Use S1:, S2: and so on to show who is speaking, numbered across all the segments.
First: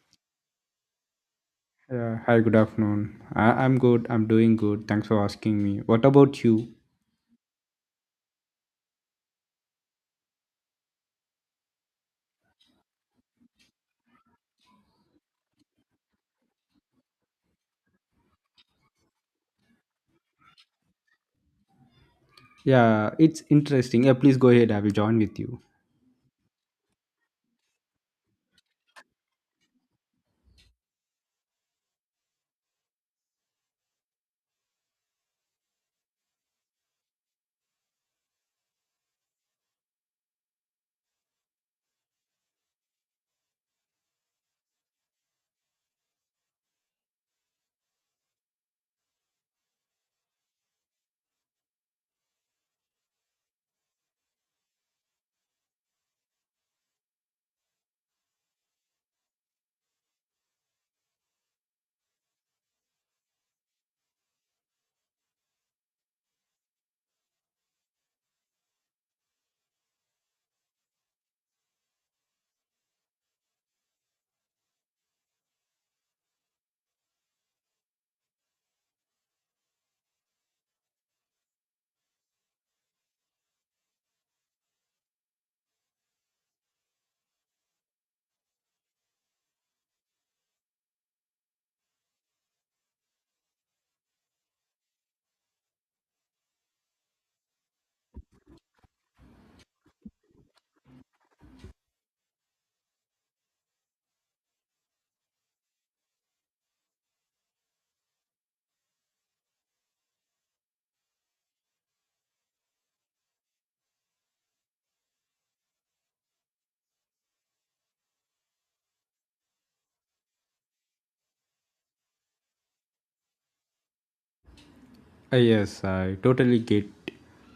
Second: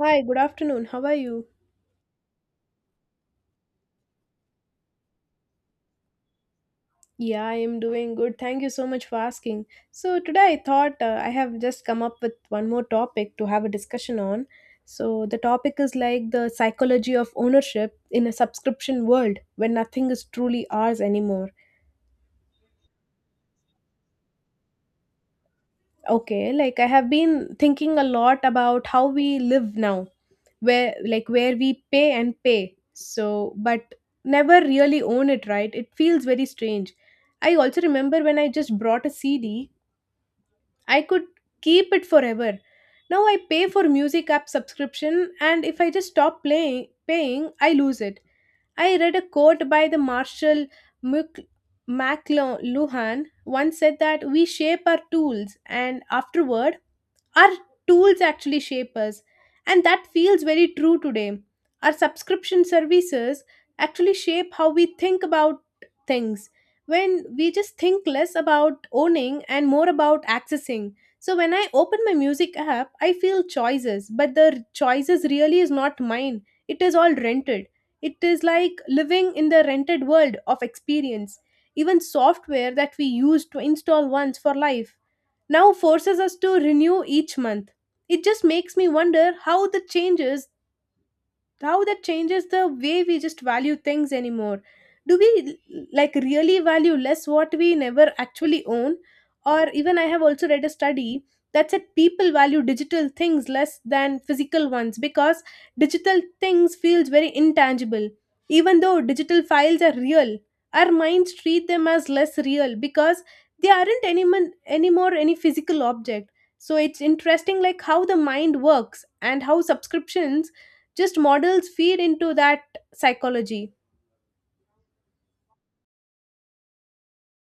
S1: Hi, good afternoon. How are you?
S2: Yeah, hi, good afternoon. I'm good. I'm doing good. Thanks for asking me. What about you?
S1: Yeah, I am doing good. Thank you so much for asking. So, today I thought I have just come up with one more topic to have a discussion on. So, the topic is like the psychology of ownership in a subscription world when nothing is truly ours anymore.
S2: Yeah, it's interesting. Yeah, please go ahead. I will join with you.
S1: Okay, like I have been thinking a lot about how we live now, where like where we pay and pay. So, but never really own it, right? It feels very strange. I also remember when I just brought a CD I could keep it forever. Now I pay for music app subscription and if I just stop playing paying, I lose it. I read a quote by the Marshall Mc- McLuhan once said that we shape our tools, and afterward our tools actually shape us. And that feels very true today. Our subscription services actually shape how we think about things when we just think less about owning and more about accessing. So when I open my music app, I feel choices, but the choices really is not mine. It is all rented. It is like living in the rented world of experience. Even software that we use to install once for life now forces us to renew each month. It just makes me wonder how the changes, how that changes the way we just value things anymore. Do we like really value less what we never actually own? Or even I have also read a study that said people value digital things less than physical ones because digital things feels very intangible. Even though digital files are real, our minds treat them as less real because they aren't any anymore any physical object. So it's interesting like how the mind works and how subscriptions just models feed into that psychology.
S2: Yes, I totally get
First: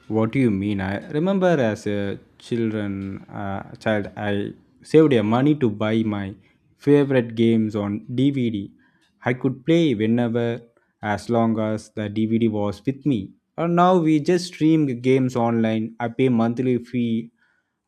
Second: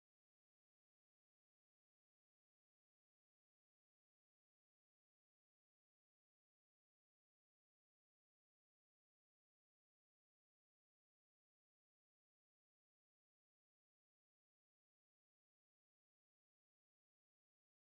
S2: what you mean. I remember as a child, I saved a money to buy my favorite games on DVD. I could play whenever, as long as the DVD was with me. And now we just stream games online. I pay monthly fee,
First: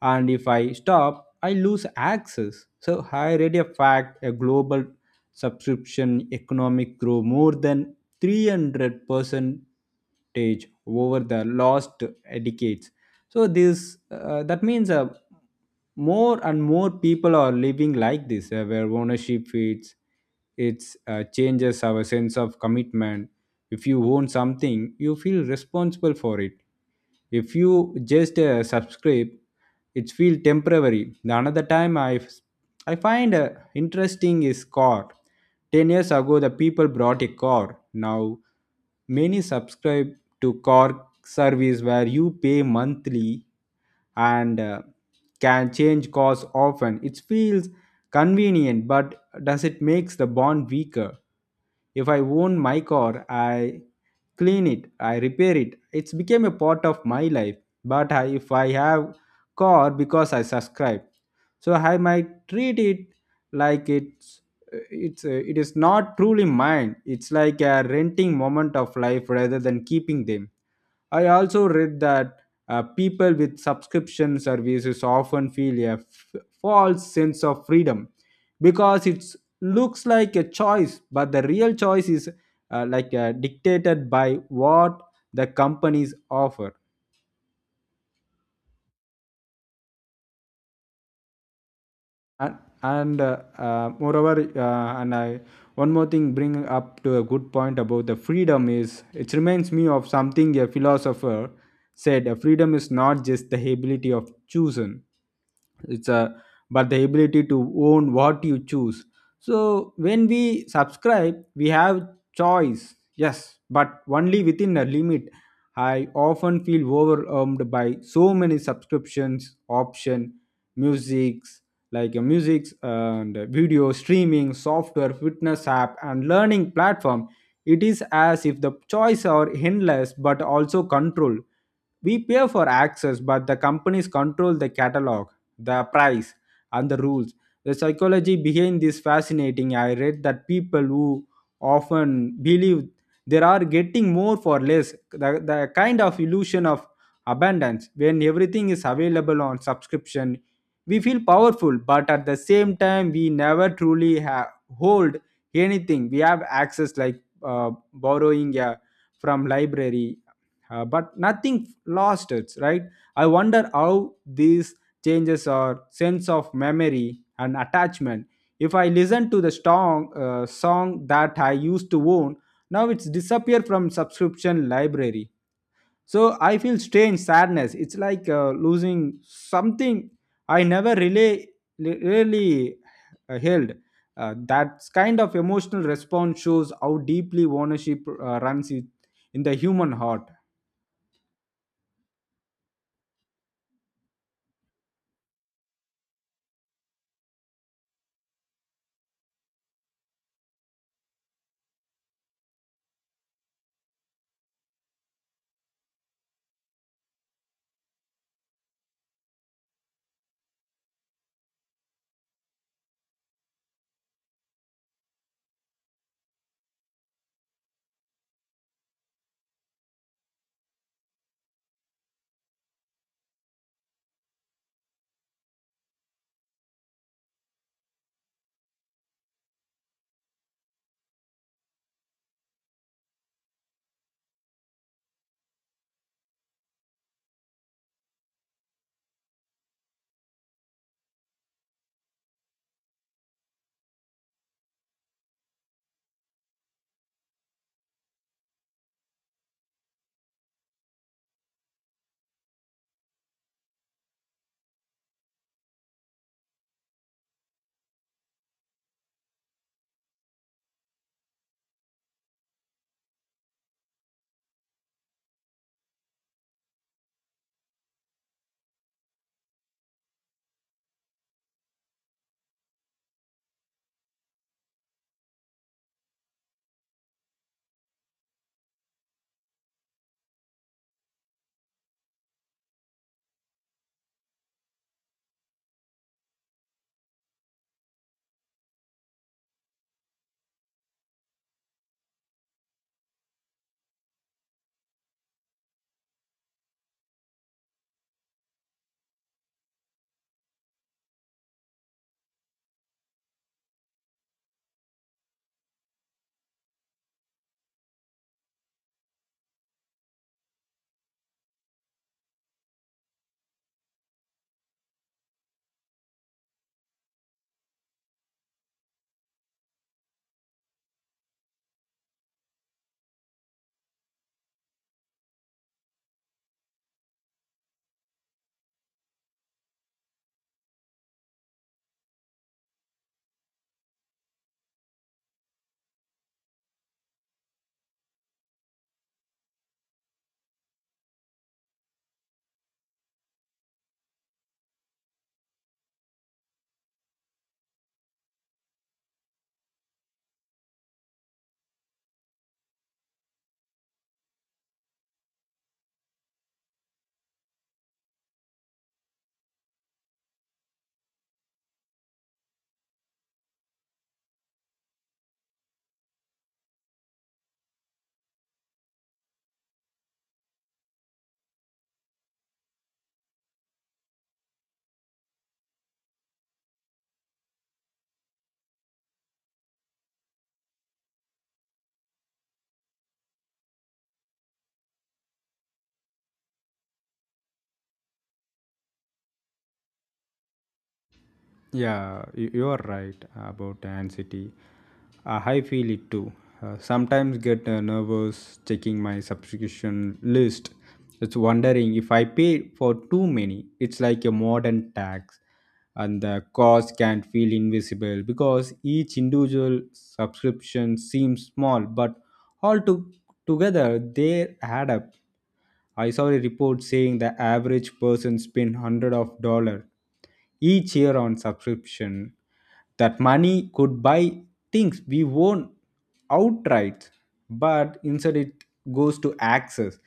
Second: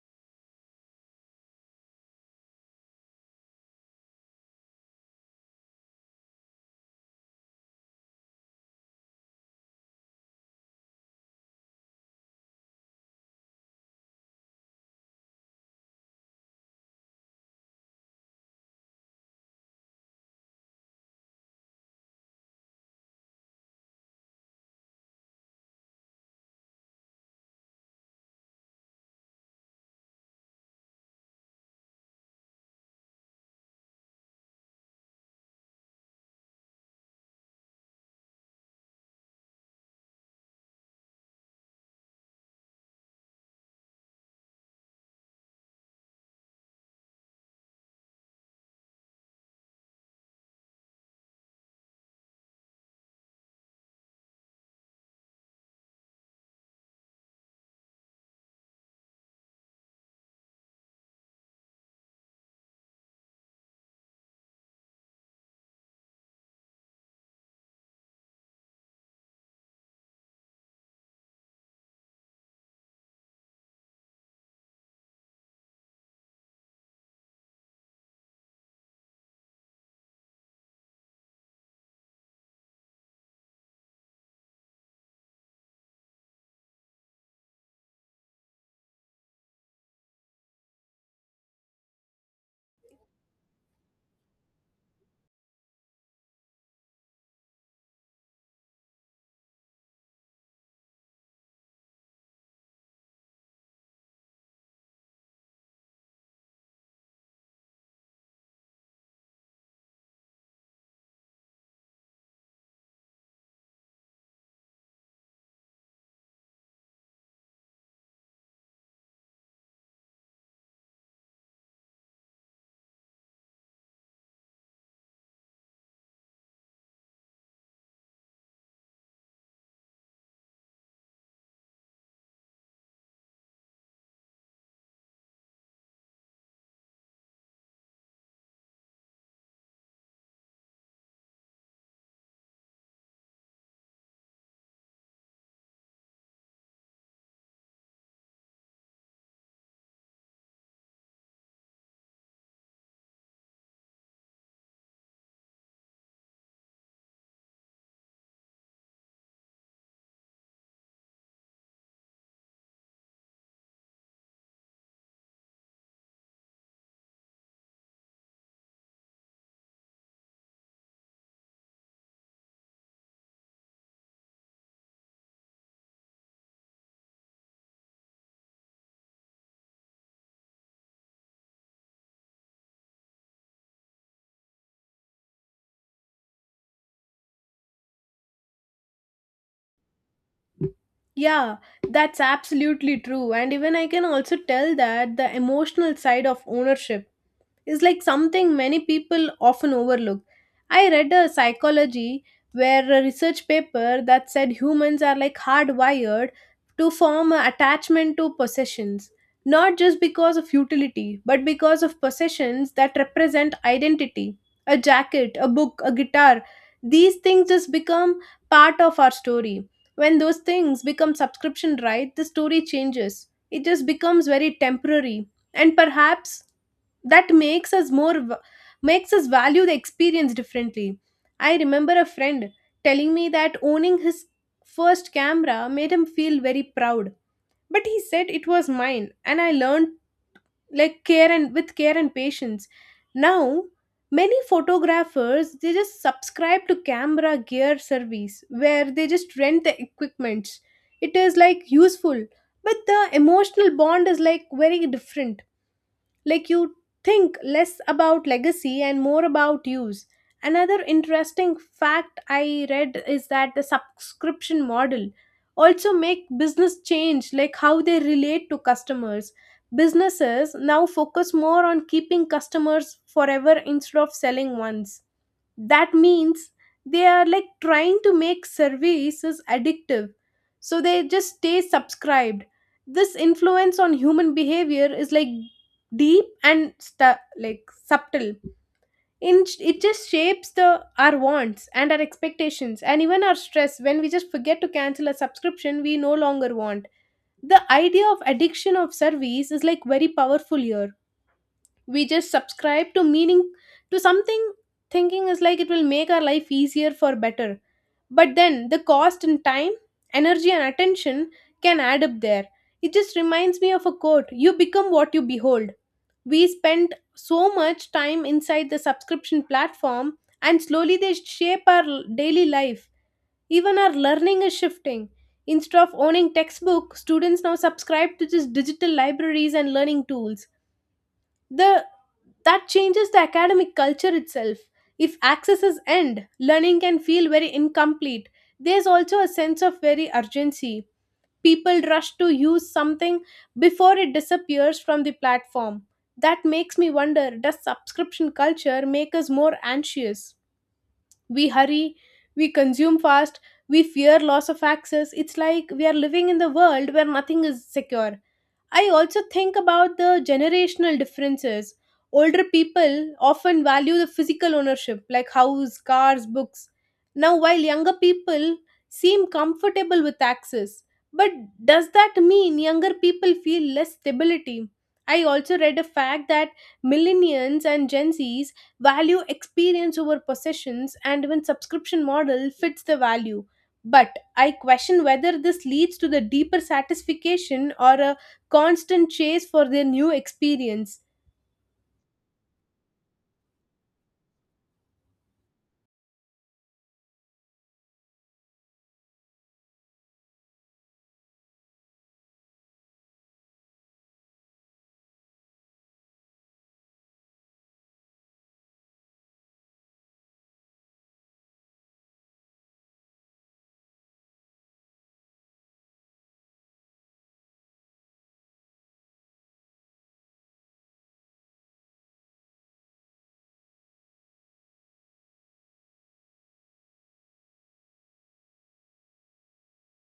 S2: and if I stop, I lose access. So I read a fact, a global subscription economic grew more than 300 percentage over the last decades. So this that means, more and more people are living like this, where ownership feeds it, changes our sense of commitment. If you own something, you feel responsible for it. If you just subscribe, it feel temporary. The another time I find interesting is car. 10 years ago the people brought a car. Now many subscribe to car service where you pay monthly and can change cars often. It feels convenient, but does it makes the bond weaker? If I own my car, I clean it, I repair it, it's became a part of my life. But if I have car because I subscribe, so I might treat it like it is not truly mine. It's like a renting moment of life rather than keeping them. I also read that people with subscription services often feel a false sense of freedom because it looks like a choice, but the real choice is dictated by what the companies offer. And, and moreover, and I one more thing bring up to a good point about the freedom. Is it reminds me of something a philosopher said. Freedom is not just the ability of choosing, it's a but the ability to own what you choose. So when we subscribe, we have choice, yes, but only within a limit. I often feel overwhelmed by so many subscriptions option, musics like music and video streaming software, fitness app, and learning platform. It is as if the choice are endless but also control. We pay for access, but the companies control the catalog, the price, and the rules. The psychology behind this fascinating. I read that people who often believe they are getting more for less, the kind of illusion of abundance. When everything is available on subscription, we feel powerful, but at the same time, we never truly hold anything. We have access, like borrowing from library, but nothing lost it, right? I wonder how these changes our sense of memory and attachment. If I listen to the song that I used to own, now it's disappeared from subscription library. So I feel strange sadness. It's like losing something I never really held. That kind of emotional response shows how deeply ownership runs it in the human heart.
S1: Yeah, that's absolutely true. And even I can also tell that the emotional side of ownership is like something many people often overlook. I read a psychology where a research paper that said humans are like hardwired to form an attachment to possessions, not just because of utility, but because of possessions that represent identity. A jacket, a book, a guitar, these things just become part of our story. When those things become subscription right, the story changes. It just becomes very temporary. And perhaps that makes us more makes us value the experience differently. I remember a friend telling me that owning his first camera made him feel very proud. But he said it was mine and I learned like care and with care and patience. Now many photographers, they just subscribe to camera gear service where they just rent the equipments. It is like useful, but the emotional bond is like very different. Like you think less about legacy and more about use. Another interesting fact I read is that the subscription model also make business change, like how they relate to customers. Businesses now focus more on keeping customers forever instead of selling once. That means they are like trying to make services addictive so they just stay subscribed. This influence on human behavior is like deep and like subtle in it. Just shapes the our wants and our expectations and even our stress when we just forget to cancel a subscription we no longer want. The idea of addiction of service is like very powerful here. We just subscribe to meaning, to something, thinking is like it will make our life easier for better. But then the cost in time, energy and attention can add up there. It just reminds me of a quote, you become what you behold. We spend so much time inside the subscription platform, and slowly they shape our daily life. Even our learning is shifting. Instead of owning textbook, students now subscribe to just digital libraries and learning tools. The that changes the academic culture itself. If accesses end, learning can feel very incomplete. There's also a sense of very urgency. People rush to use something before it disappears from the platform. That makes me wonder, does subscription culture make us more anxious? We hurry, we consume fast, we fear loss of access. It's like we are living in the world where nothing is secure. I also think about the generational differences. Older people often value the physical ownership, like house, cars, books. Now, while younger people seem comfortable with access, but does that mean younger people feel less stability? I also read a fact that millennials and Gen Zs value experience over possessions, and even subscription model fits the value. But I question whether this leads to the deeper satisfaction or a constant chase for their new experience.
S2: Yeah, you are right about anxiety. I feel it too. Sometimes get nervous checking my subscription list. It's wondering if I pay for too many. It's like a modern tax, and the cost can feel invisible because each individual subscription seems small, but all to- together, they add up. I saw a report saying the average person spent hundred of dollar each year on subscription. That money could buy things we won't outright, but instead it goes to access.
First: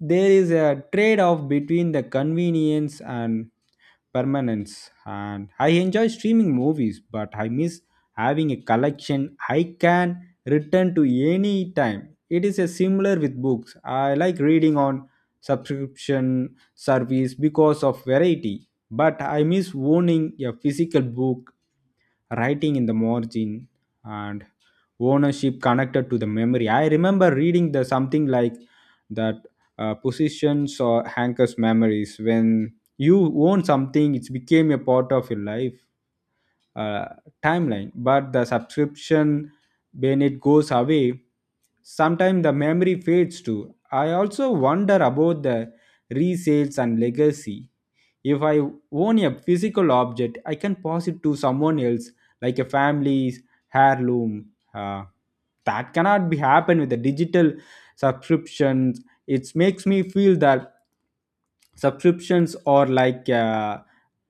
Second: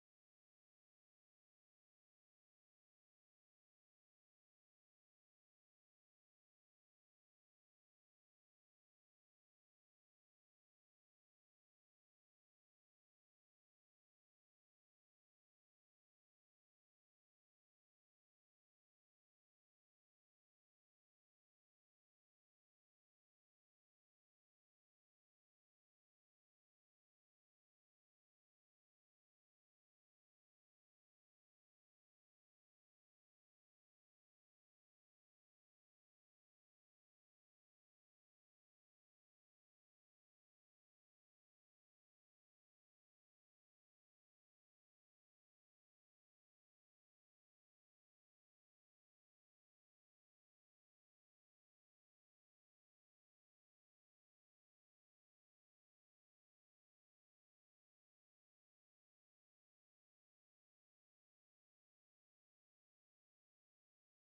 S2: There is a trade-off between the convenience and permanence. And I enjoy streaming movies, but I miss having a collection I can return to any time. It is a similar with books. I like reading on subscription service because of variety, but I miss owning a physical book, writing in the margin, and ownership connected to the memory. I remember reading the something like that positions or anchors memories. When you own something, it became a part of your life uh, timeline. But the subscription, when it goes away, sometimes the memory fades too. I also wonder about the resales and legacy. If I own a physical object, I can pass it to someone else, like a family's heirloom. uh, that cannot be happen with the digital subscriptions. It makes me feel that subscriptions are like uh,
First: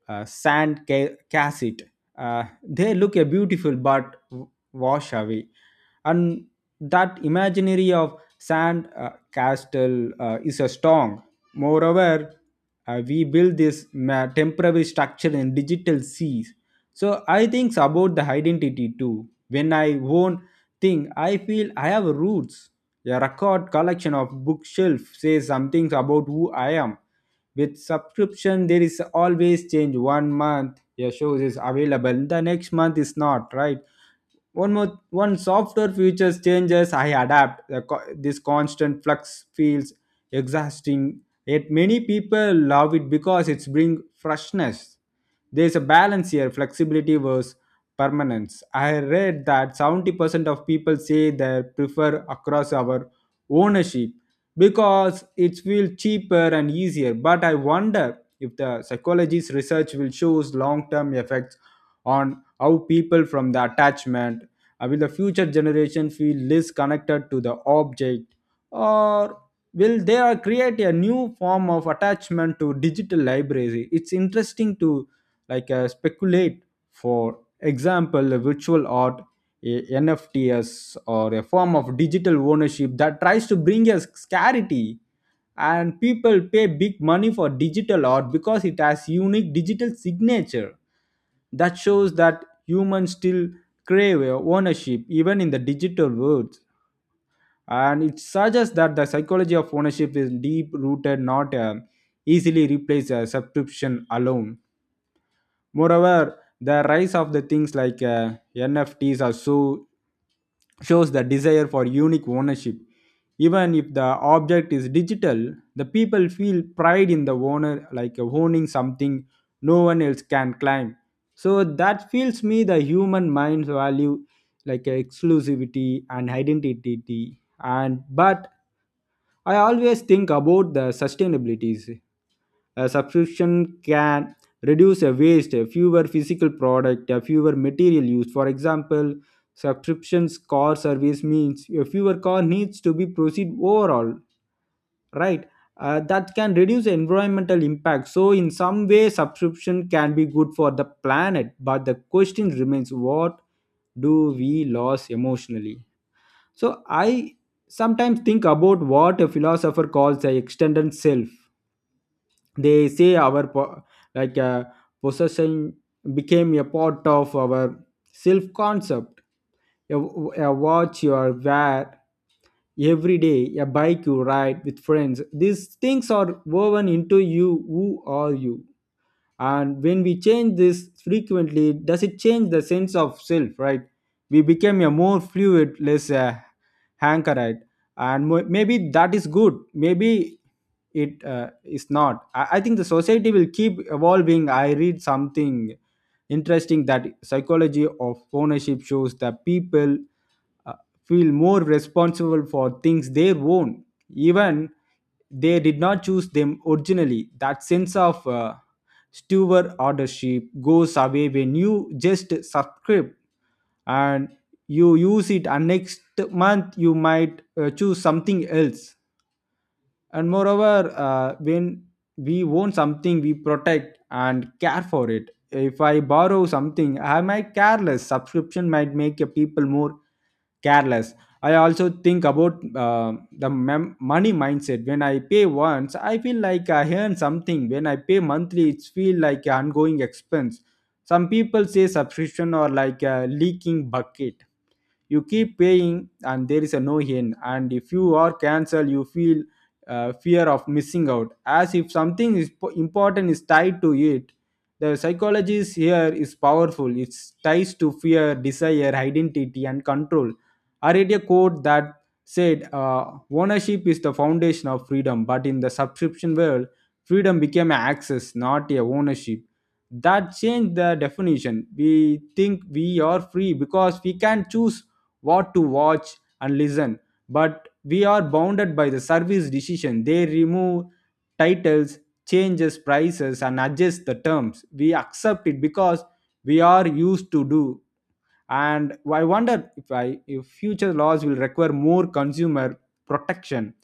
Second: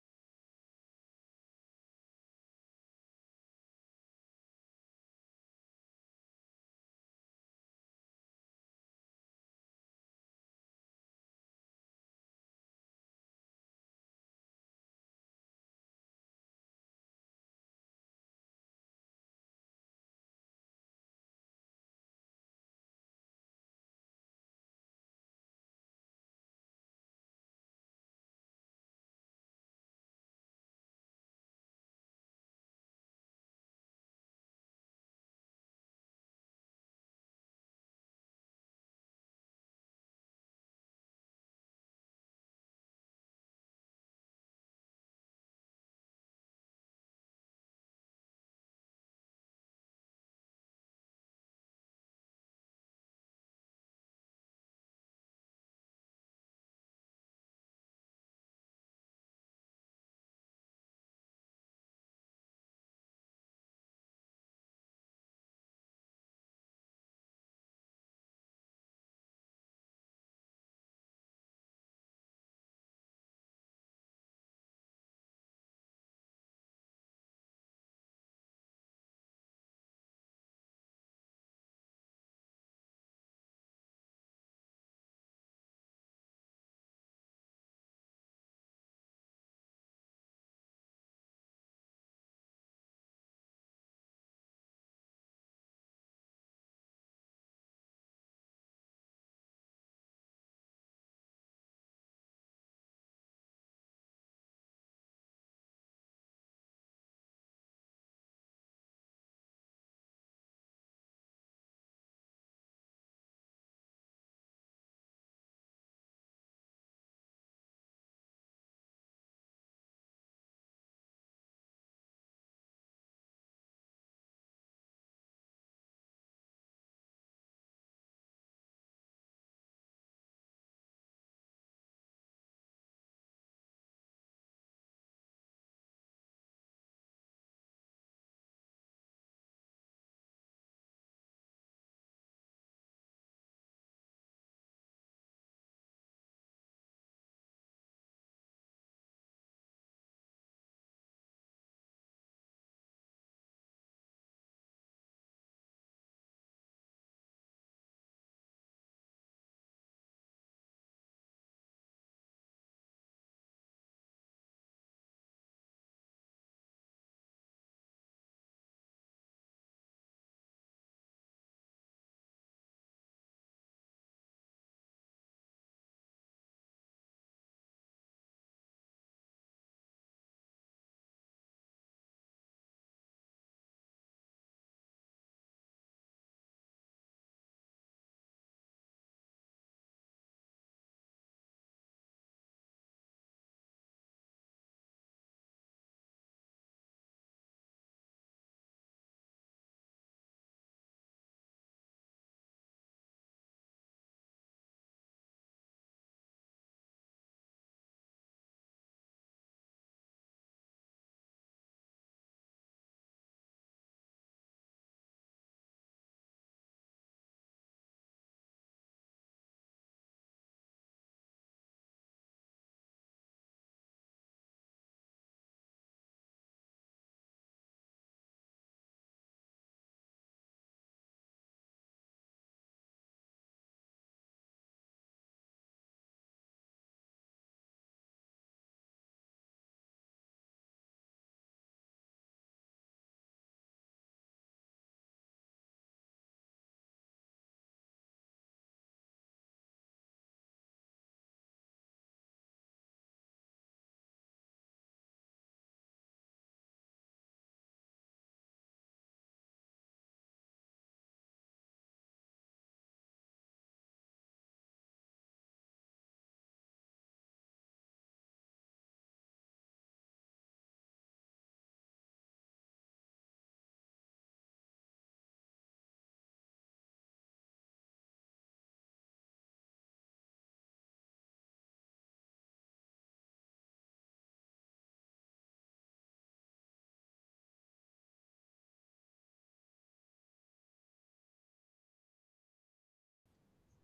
S2: uh, sand cassette. They look a beautiful but wash away. And that imaginary of sand castle is a strong. Moreover, we build this temporary structure in digital seas. So I think about the identity too. When I own thing, I feel I have roots. A record collection of bookshelf says some things about who I am. With subscription, there is always change. One month your shows is available, the next month is not, right? One more one software features changes, I adapt. This constant flux feels exhausting, yet many people love it because it's bring freshness. There's a balance here, flexibility versus permanence. I read that 70% of people say they prefer across our ownership because it feels cheaper and easier, but I wonder if the psychologist research will shows long-term effects on how people from the attachment. Will the future generation feel less connected to the object, or will they are create a new form of attachment to digital library? It's interesting to speculate. For example, a virtual art, a nfts, or a form of digital ownership that tries to bring a scarcity. And people pay big money for digital art because it has unique digital signature. That shows that humans still crave ownership even in the digital world. And it suggests that the psychology of ownership is deep rooted, not easily replaced a subscription alone. Moreover, the rise of the things like NFTs are so shows the desire for unique ownership. Even if the object is digital, the people feel pride in the owner, like owning something no one else can claim. So that feels me the human mind's value, like exclusivity and identity. And but I always think about the sustainabilities. A subscription can reduce a waste, a fewer physical product, a fewer material used. For example, subscriptions car service means a fewer car needs to be proceed overall, right? That can reduce environmental impact, so in some way subscription can be good for the planet. But the question remains, what do we lose emotionally? So I sometimes think about what a philosopher calls the extended self. They say our like uh, possession became a part of our self concept. A watch you are wear every day, a bike you ride with friends. These things are woven into you. Who are you? And when we change this frequently, does it change the sense of self, right? We become a more fluid, less anchored. And maybe that is good, maybe it is not. I think the society will keep evolving. I read something interesting that psychology of ownership shows that people uh, feel more responsible for things they own, even they did not choose them originally. That sense of steward ownership goes away when you just subscribe and you use it, and next month you might choose something else. And moreover, when we own something, we protect and care for it. If I borrow something, am I careless? Subscription might make a people more careless. I also think about uh, the money mindset. When I pay once, I feel like I earn something. When I pay monthly, it's feel like an ongoing expense. Some people say subscription or like a leaking bucket, you keep paying and there is a no end. And if you are cancel, you feel fear of missing out, as if something is important is tied to it. The psychology is here is powerful. It ties to fear, desire, identity, and control. I read a quote that said ownership is the foundation of freedom, but in the subscription world, freedom became an access, not a ownership. That changed the definition. We think we are free because we can choose what to watch and listen, but we are bounded by the service decision. They remove titles, changes prices, and adjust the terms. We accept it because we are used to do. And I wonder if future laws will require more consumer protection.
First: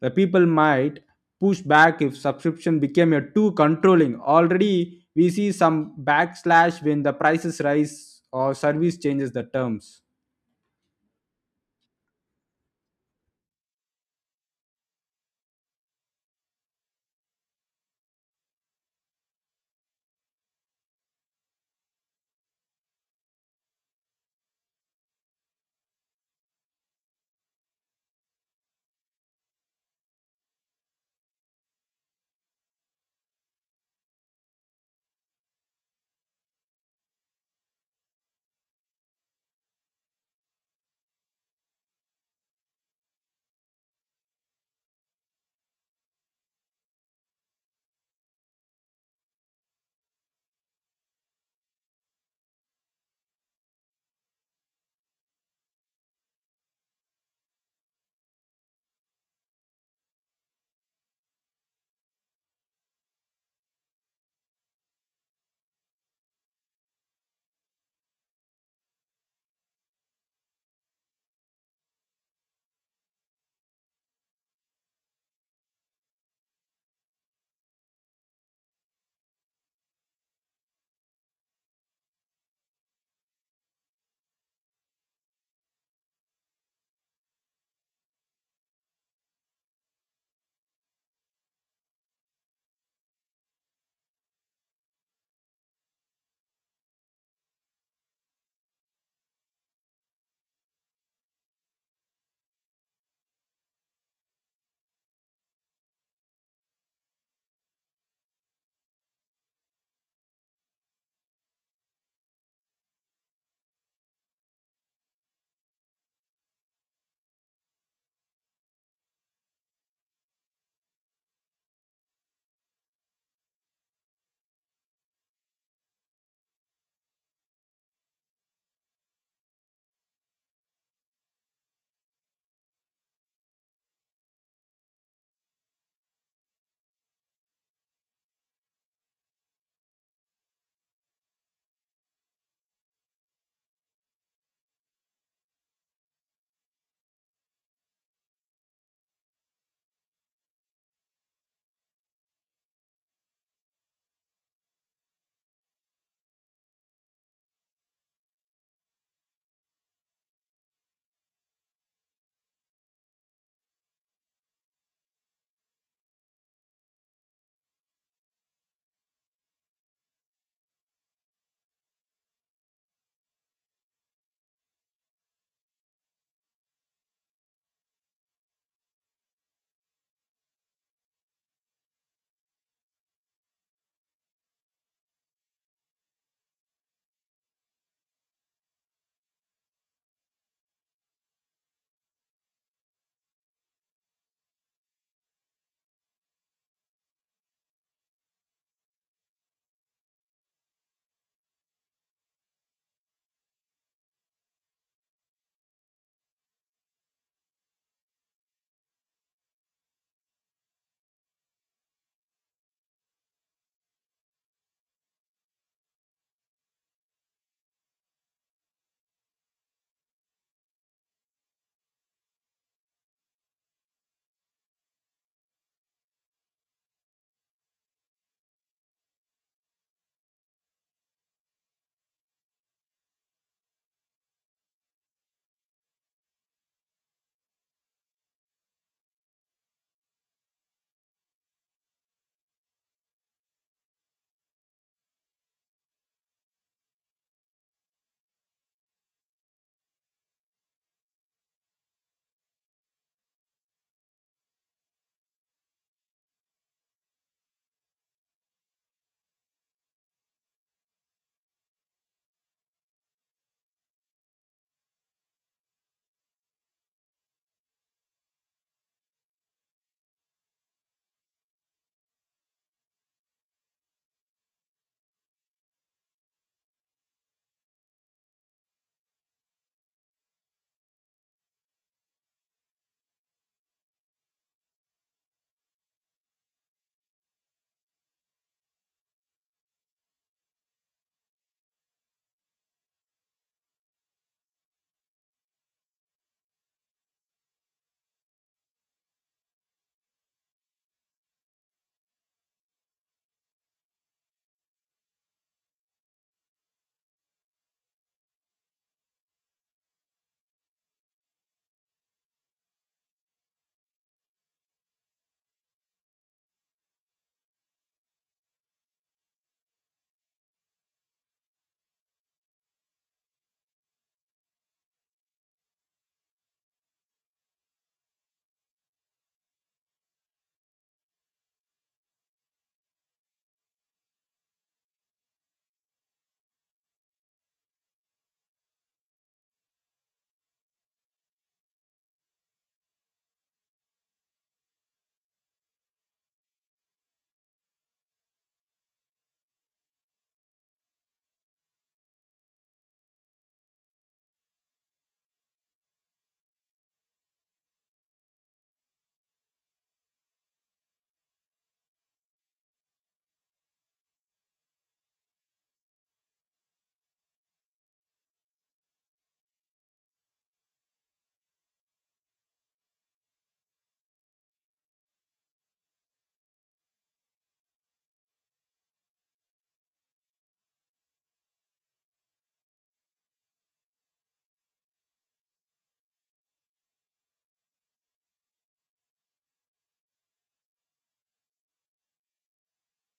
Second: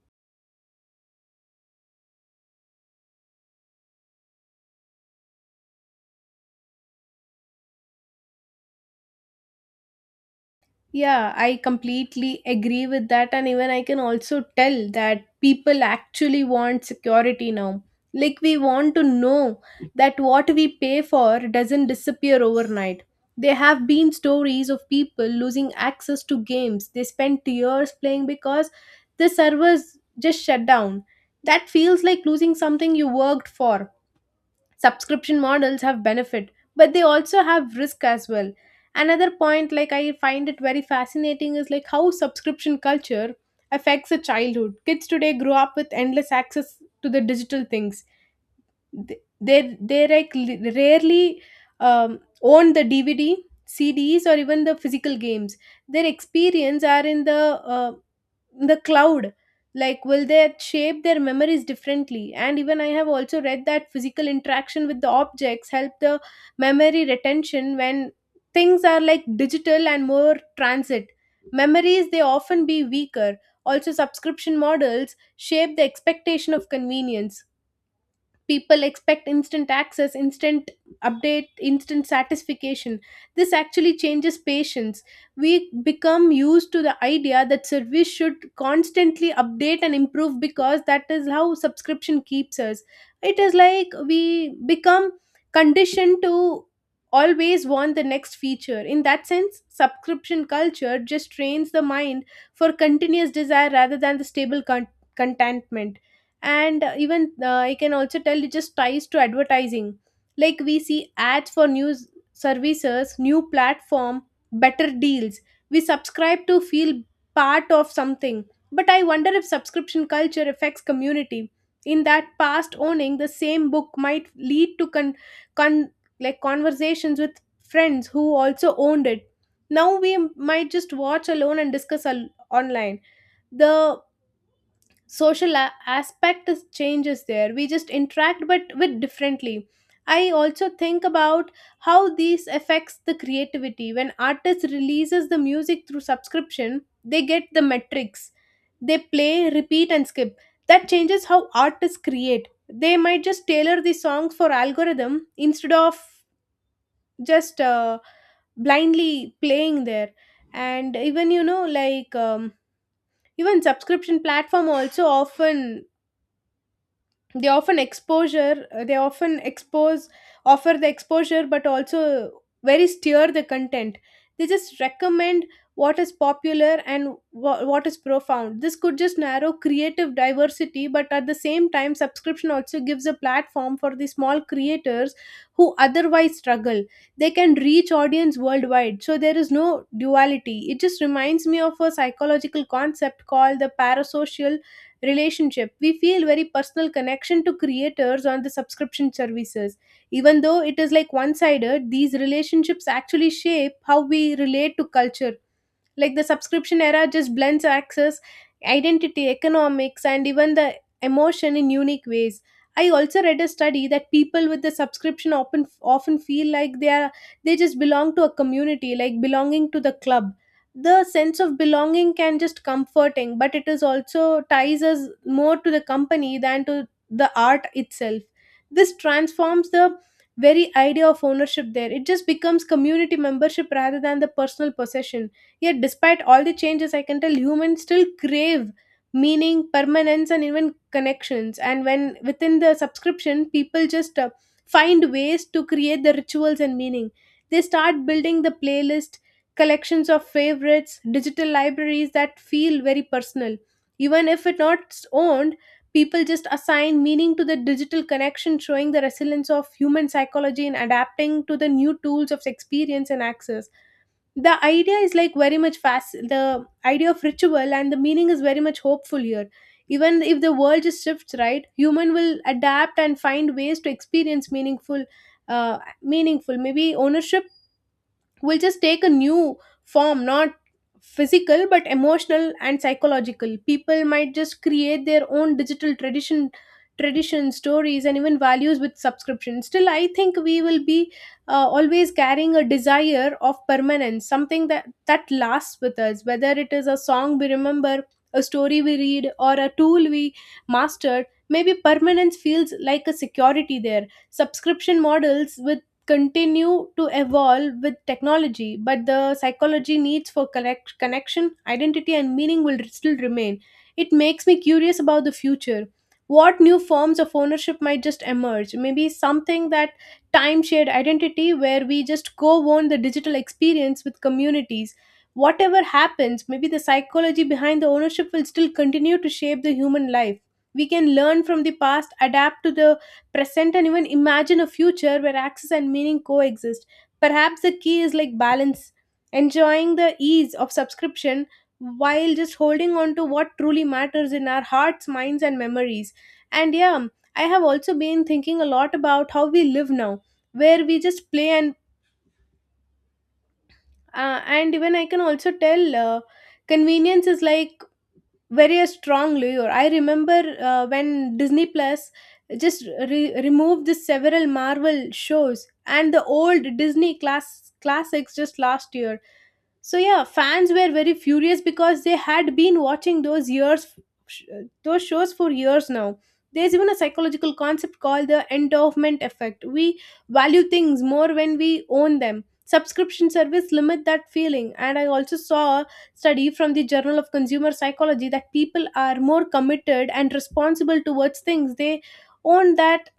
S2: The people might push back if subscription became a too controlling. Already we see some backslash when the prices rise or service changes the terms.
S1: Yeah, I completely agree with that. And even I can also tell that people actually want security now. Like, we want to know that what we pay for doesn't disappear overnight. There have been stories of people losing access to games they spent years playing because the servers just shut down. That feels like losing something you worked for. Subscription models have benefit, but they also have risk as well. Another point like I find it very fascinating is like how subscription culture affects a childhood. Kids today grow up with endless access to the digital things. They like rarely own the DVD, CDs or even the physical games. Their experience are in uh, the cloud. Like will they shape their memories differently? And even I have also read that physical interaction with the objects help the memory retention. When things are like digital and more transit, memories they often be weaker. Also subscription models shape the expectation of convenience. People expect instant access, instant update, instant satisfaction. This actually changes patience. We become used to the idea that service should constantly update and improve because that is how subscription keeps us. It is like we become conditioned to always want the next feature. In that sense, subscription culture just trains the mind for continuous desire rather than the stable contentment. And even I can also tell it just ties to advertising. Like we see ads for news services, new platform, better deals. We subscribe to feel part of something. But I wonder if subscription culture affects community in that past owning the same book might lead to con, con like conversations with friends who also owned it. Now we might just watch alone and discuss online. The social aspect is changes there. We just interact but with differently. I also think about how these affects the creativity. When artist releases the music through subscription, they get the metrics, they play repeat and skip. That changes how artists create. They might just tailor the songs for algorithm instead of just blindly playing there. And even even subscription platform also often they often expose offer the exposure but also very steer the content. They just recommend what is popular and what is profound. This could just narrow creative diversity, but at the same time subscription also gives a platform for the small creators who otherwise struggle. They can reach audience worldwide. So there is no duality. It just reminds me of a psychological concept called the parasocial relationship. We feel very personal connection to creators on the subscription services. Even though it is like one sided, these relationships actually shape how we relate to culture. Like the subscription era just blends access, identity, economics, and even the emotion in unique ways. I also read a study that people with the subscription often feel like they are they just belong to a community, like belonging to the club. The sense of belonging can just comforting, but it is also ties us more to the company than to the art itself. This transforms the very idea of ownership there. It just becomes community membership rather than the personal possession. Yet, despite all the changes, I can tell humans still crave meaning, permanence, and even connections. And when within the subscription, people just find ways to create the rituals and meaning. They start building the playlist, collections of favorites, digital libraries that feel very personal. Even if it's not owned, people just assign meaning to the digital connection, showing the resilience of human psychology in adapting to the new tools of experience and access. The idea is like very much fast. The idea of ritual and the meaning is very much hopeful here. Even if the world just shifts, right, human will adapt and find ways to experience meaningful meaningful maybe ownership will just take a new form, not physical but emotional and psychological. People might just create their own digital tradition stories and even values with subscription. Still, I think we will be always carrying a desire of permanence, something that lasts with us, whether it is a song we remember, a story we read, or a tool we mastered. Maybe permanence feels like a security there. Subscription models with continue to evolve with technology, but the psychology needs for connection, identity, and meaning will still remain. It makes me curious about the future. What new forms of ownership might just emerge? Maybe something that time shared identity, where we just co own the digital experience with communities. Whatever happens, maybe the psychology behind the ownership will still continue to shape the human life. We can learn from the past, adapt to the present, and even imagine a future where access and meaning coexist. Perhaps the key is like balance, enjoying the ease of subscription while just holding on to what truly matters in our hearts, minds, and memories. And yeah, I have also been thinking a lot about how we live now, where we just play and even I can also tell convenience is like very a strong lure. I remember when Disney Plus just removed the several Marvel shows and the old Disney classics just last year. So yeah, fans were very furious because they had been watching those years, sh- those shows for years now. There's even a psychological concept called the endowment effect. We value things more when we own them. Subscription service limit that feeling, and I also saw study from the Journal of Consumer Psychology that people are more committed and responsible towards things they own that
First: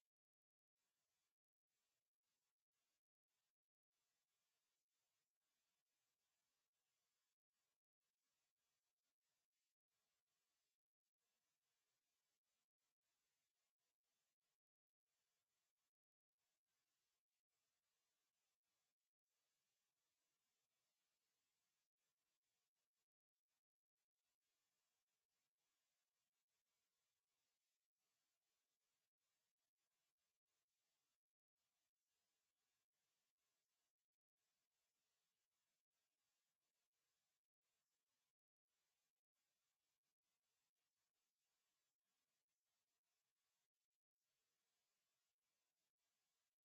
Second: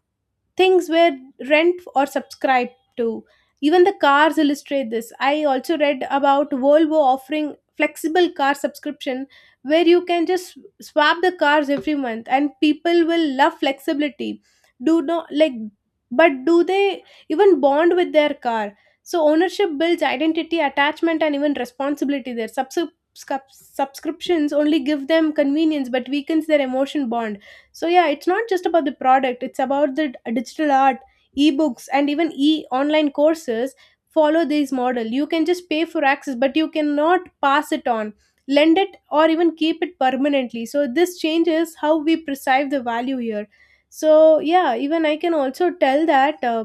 S1: things were rent or subscribe to. Even the cars illustrate this. I also read about Volvo offering flexible car subscription where you can just swap the cars every month, and people will love flexibility. Do not like, but do they even bond with their car? So ownership builds identity, attachment, and even responsibility there. Subscriptions only give them convenience but weakens their emotion bond. So yeah, it's not just about the product, it's about the digital art, ebooks, and even e online courses follow this model. You can just pay for access, but you cannot pass it on, lend it, or even keep it permanently. So this changes how we perceive the value here. So yeah, even I can also tell that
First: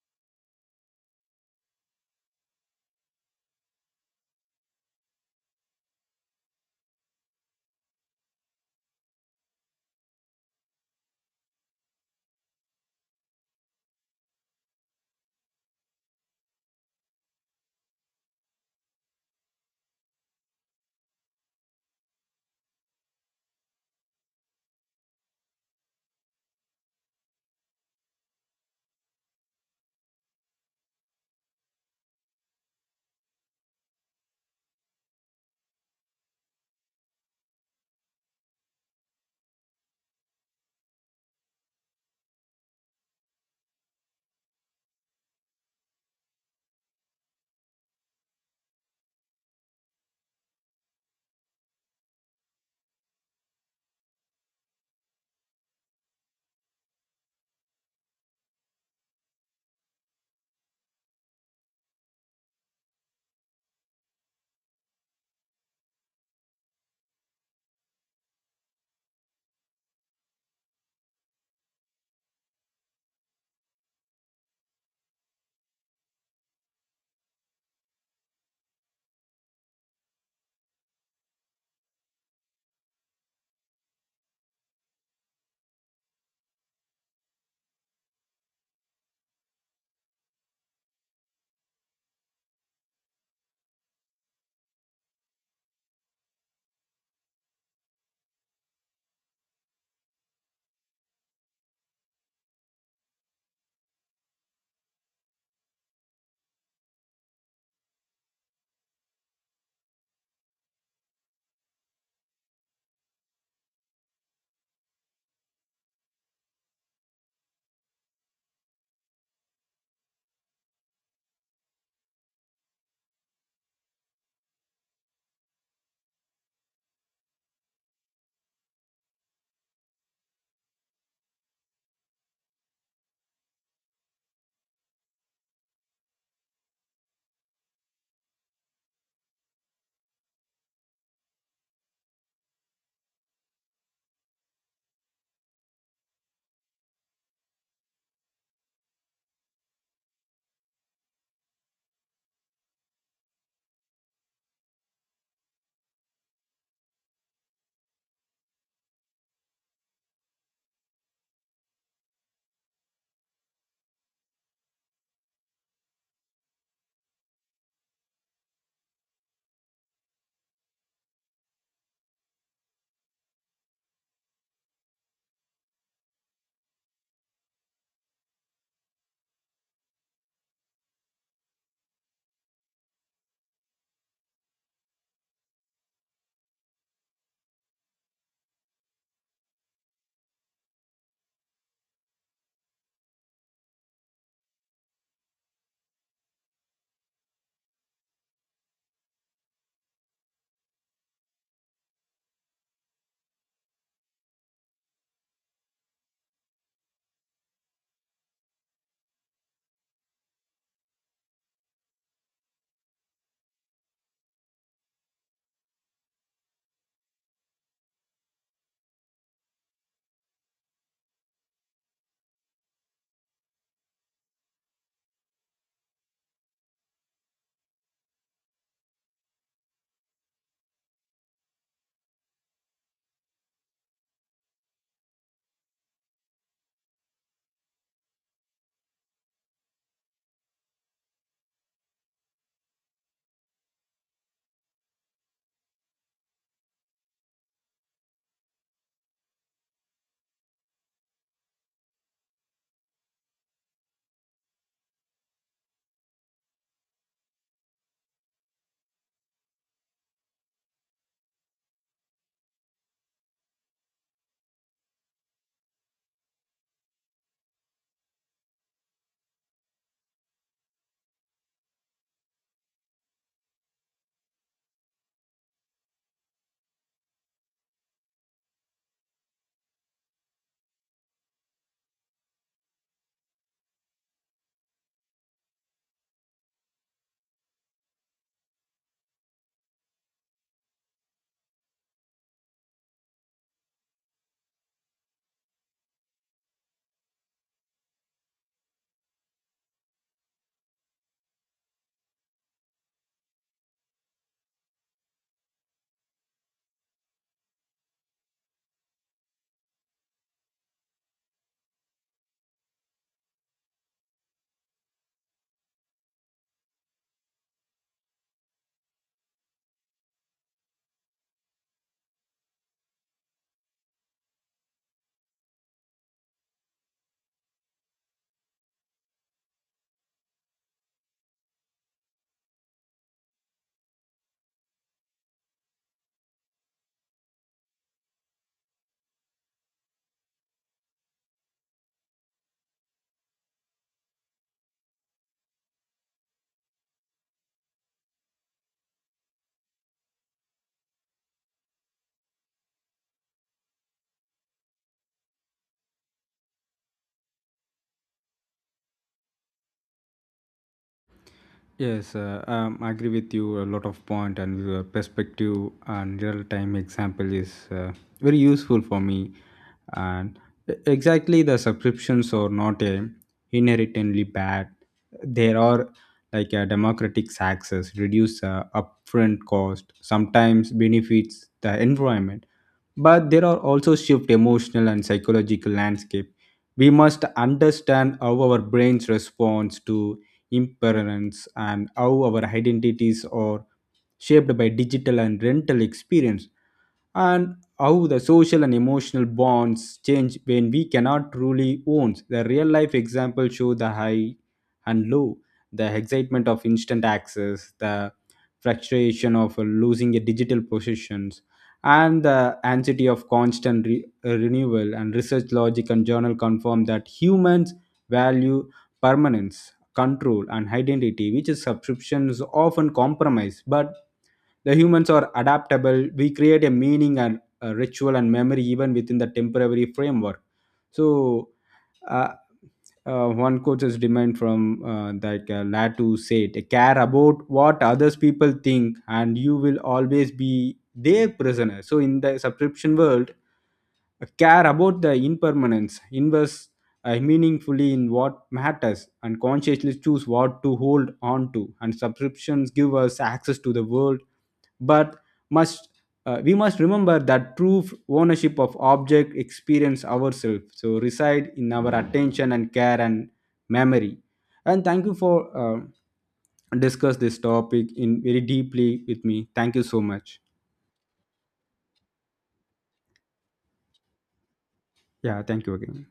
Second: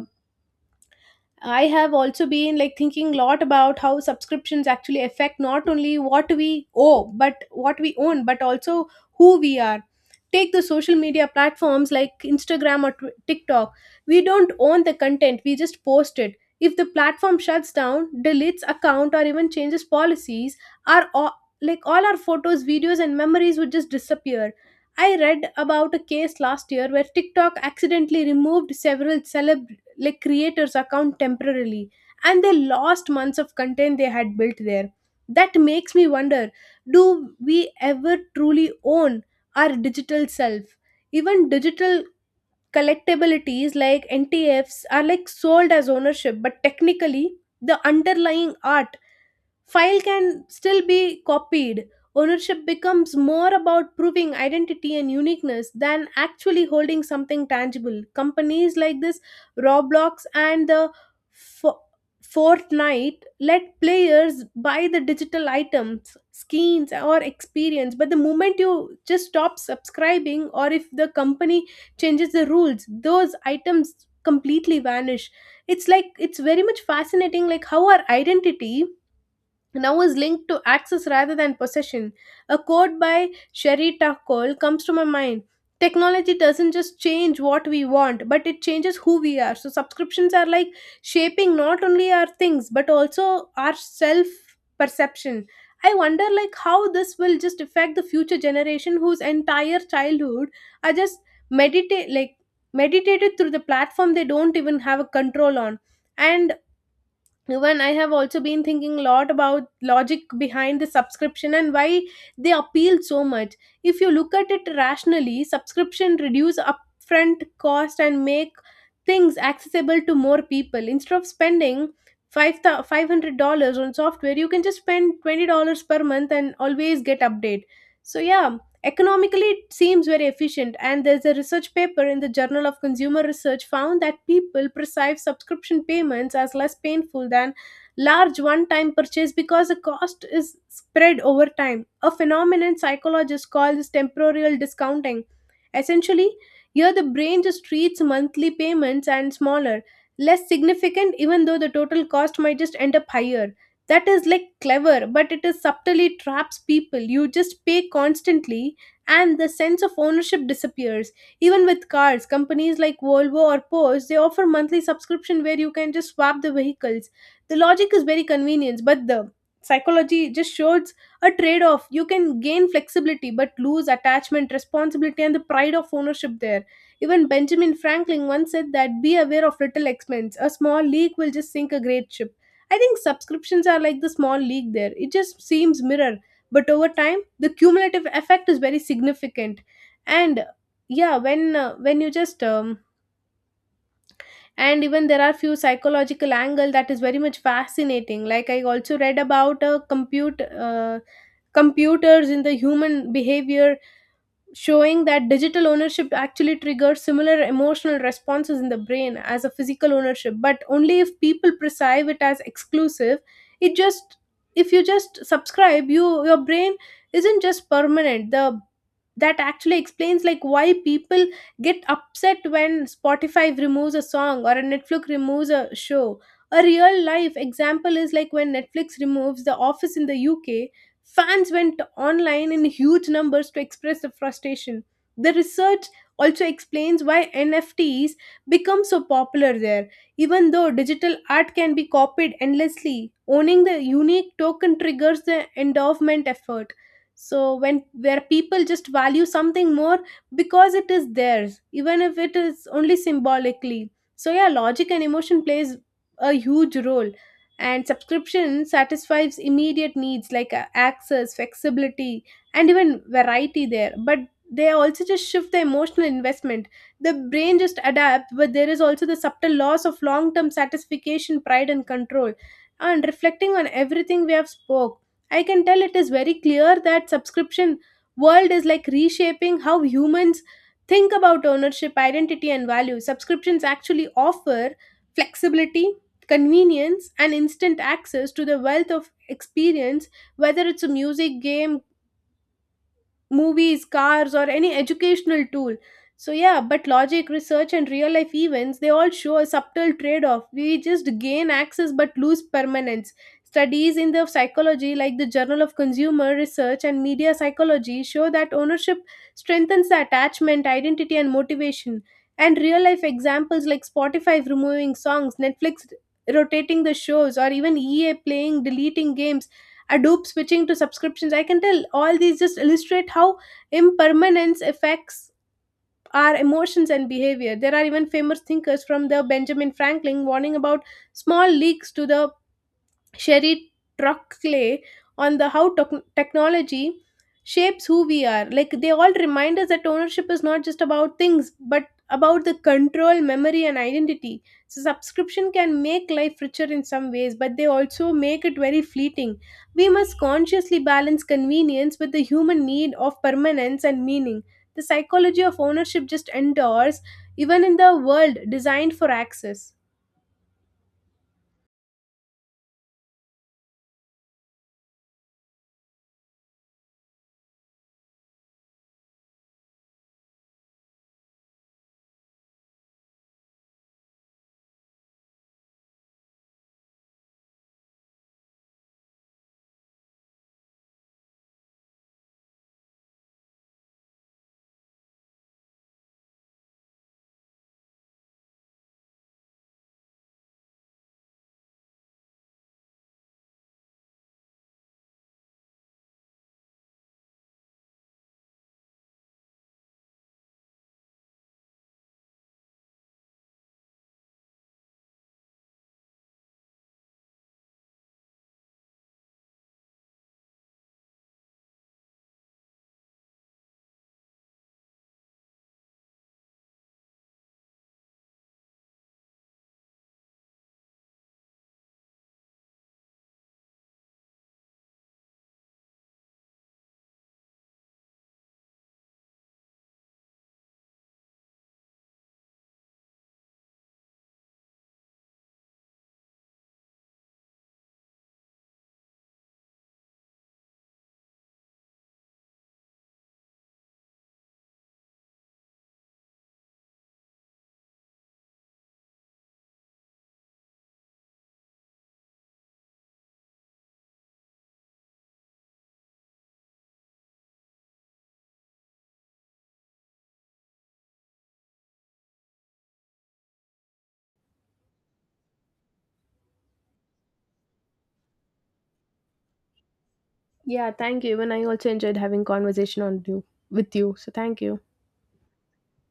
S1: I have also been like thinking a lot about how subscriptions actually affect not only what we owe, but what we own, but also who we are. Take the social media platforms like Instagram or TikTok. We don't own the content, we just post it. If the platform shuts down, deletes account, or even changes policies, our all, like all our photos, videos, and memories would just disappear. I read about a case last year where TikTok accidentally removed several celeb, like creators account temporarily, and they lost months of content they had built there. That makes me wonder, do we ever truly own our digital self? Even digital collectabilities like ntfs are like sold as ownership, but technically the underlying art file can still be copied. Ownership becomes more about proving identity and uniqueness than actually holding something tangible. Companies like this, roblox and the Fo- fortnite, let players buy the digital items, skins, or experience, but the moment you just stop subscribing or if the company changes the rules, those items completely vanish. It's like, it's very much fascinating like how our identity now is linked to access rather than possession. A quote by Sherry Cole comes to my mind. Technology doesn't just change what we want, but it changes who we are. So subscriptions are like shaping not only our things but also our self perception. I wonder like how this will just affect the future generation whose entire childhood are just meditate like meditated through the platform they don't even have a control on. And even I have also been thinking a lot about logic behind the subscription and why they appeal so much. If you look at it rationally, subscription reduce upfront cost and make things accessible to more people. Instead of spending five $500 on software, you can just spend $20 per month and always get update. So yeah, economically, it seems very efficient, and there's a research paper in the Journal of Consumer Research found that people perceive subscription payments as less painful than large one time purchase because the cost is spread over time. A phenomenon psychologists call this temporal discounting. Essentially, here the brain just treats monthly payments and smaller, less significant, even though the total cost might just end up higher. That is like clever, but it is subtly traps people. You just pay constantly and the sense of ownership disappears. Even with cars, companies like Volvo or Porsche, they offer monthly subscription where you can just swap the vehicles. The logic is very convenient, but the psychology just shows a trade off. You can gain flexibility but lose attachment, responsibility, and the pride of ownership there. Even Benjamin Franklin once said that be aware of little expense. A small leak will just sink a great ship. I think subscriptions are like the small leak there. It just seems mirror, but over time the cumulative effect is very significant. And yeah, when you just and even there are few psychological angle that is very much fascinating. Like I also read about computers in the human behavior showing that digital ownership actually triggers similar emotional responses in the brain as a physical ownership, but only if people perceive it as exclusive. It just, if you just subscribe, you your brain isn't just permanent. The, that actually explains like why people get upset when spotify removes a song or a netflix removes a show. A real life example is like when netflix removes the office in the uk. Fans went online in huge numbers to express their frustration. The research also explains why NFTs become so popular there. Even though digital art can be copied endlessly, owning the unique token triggers the endowment effort. So when where people just value something more because it is theirs, even if it is only symbolically. So yeah, logic and emotion plays a huge role, and subscription satisfies immediate needs like access, flexibility, and even variety there, but they also just shift the emotional investment. The brain just adapts, but there is also the subtle loss of long term satisfaction, pride, and control. And reflecting on everything we have spoke, I can tell it is very clear that subscription world is like reshaping how humans think about ownership, identity, and value. Subscriptions actually offer flexibility, convenience, and instant access to the wealth of experience, whether it's a music, game, movies, cars, or any educational tool. So yeah, but logic, research, and real life events, they all show a subtle trade off. We just gain access but lose permanence. Studies in the psychology, like the Journal of Consumer Research and Media Psychology, show that ownership strengthens the attachment, identity, and motivation. And real life examples like Spotify removing songs, Netflix rotating the shows, or even EA playing deleting games, Adobe switching to subscriptions. I can tell all these just illustrate how impermanence affects our emotions and behavior. There are even famous thinkers from the Benjamin Franklin warning about small leaks to the Sherry Trockley on the how technology shapes who we are. Like they all remind us that ownership is not just about things, but about the control, memory, and identity. So subscription can make life richer in some ways, but they also make it very fleeting. We must consciously balance convenience with the human need of permanence and meaning. The psychology of ownership just endures even in the world designed for access.
S2: Yes, I agree with you a lot of point and your perspective, and real time example is very useful for me. And exactly, the subscriptions are not a inherently bad. There are like a democratic access, reduce upfront cost, sometimes benefits the environment, but there are also shift emotional and psychological landscape. We must understand how our brains responds to impermanence, and how our identities are shaped by digital and rental experience, and how the social and emotional bonds change when we cannot truly own. The real life example show the high and low, the excitement of instant access, the frustration of losing a digital possessions, and the anxiety of constant renewal. And research logic and journal confirm that humans value permanence, control, and identity, which is subscriptions often compromise. But the humans are adaptable. We create a meaning and a ritual and memory even within the temporary framework. So, uh, one quote is demand from that Latu said, "Care about what others people think, and you will always be their prisoner." So in the subscription world, care about the impermanence, invest meaningfully in what matters, and consciously choose what to hold on to. And subscriptions give us access to the world, but must we must remember that true ownership of object experience ourselves so reside in our attention and care and memory. And thank you for discuss this topic in very deeply with me. Thank you so much.
S1: Yeah, thank you. Even I also enjoyed having conversation on you with you. So thank you.
S2: Yeah, thank you again.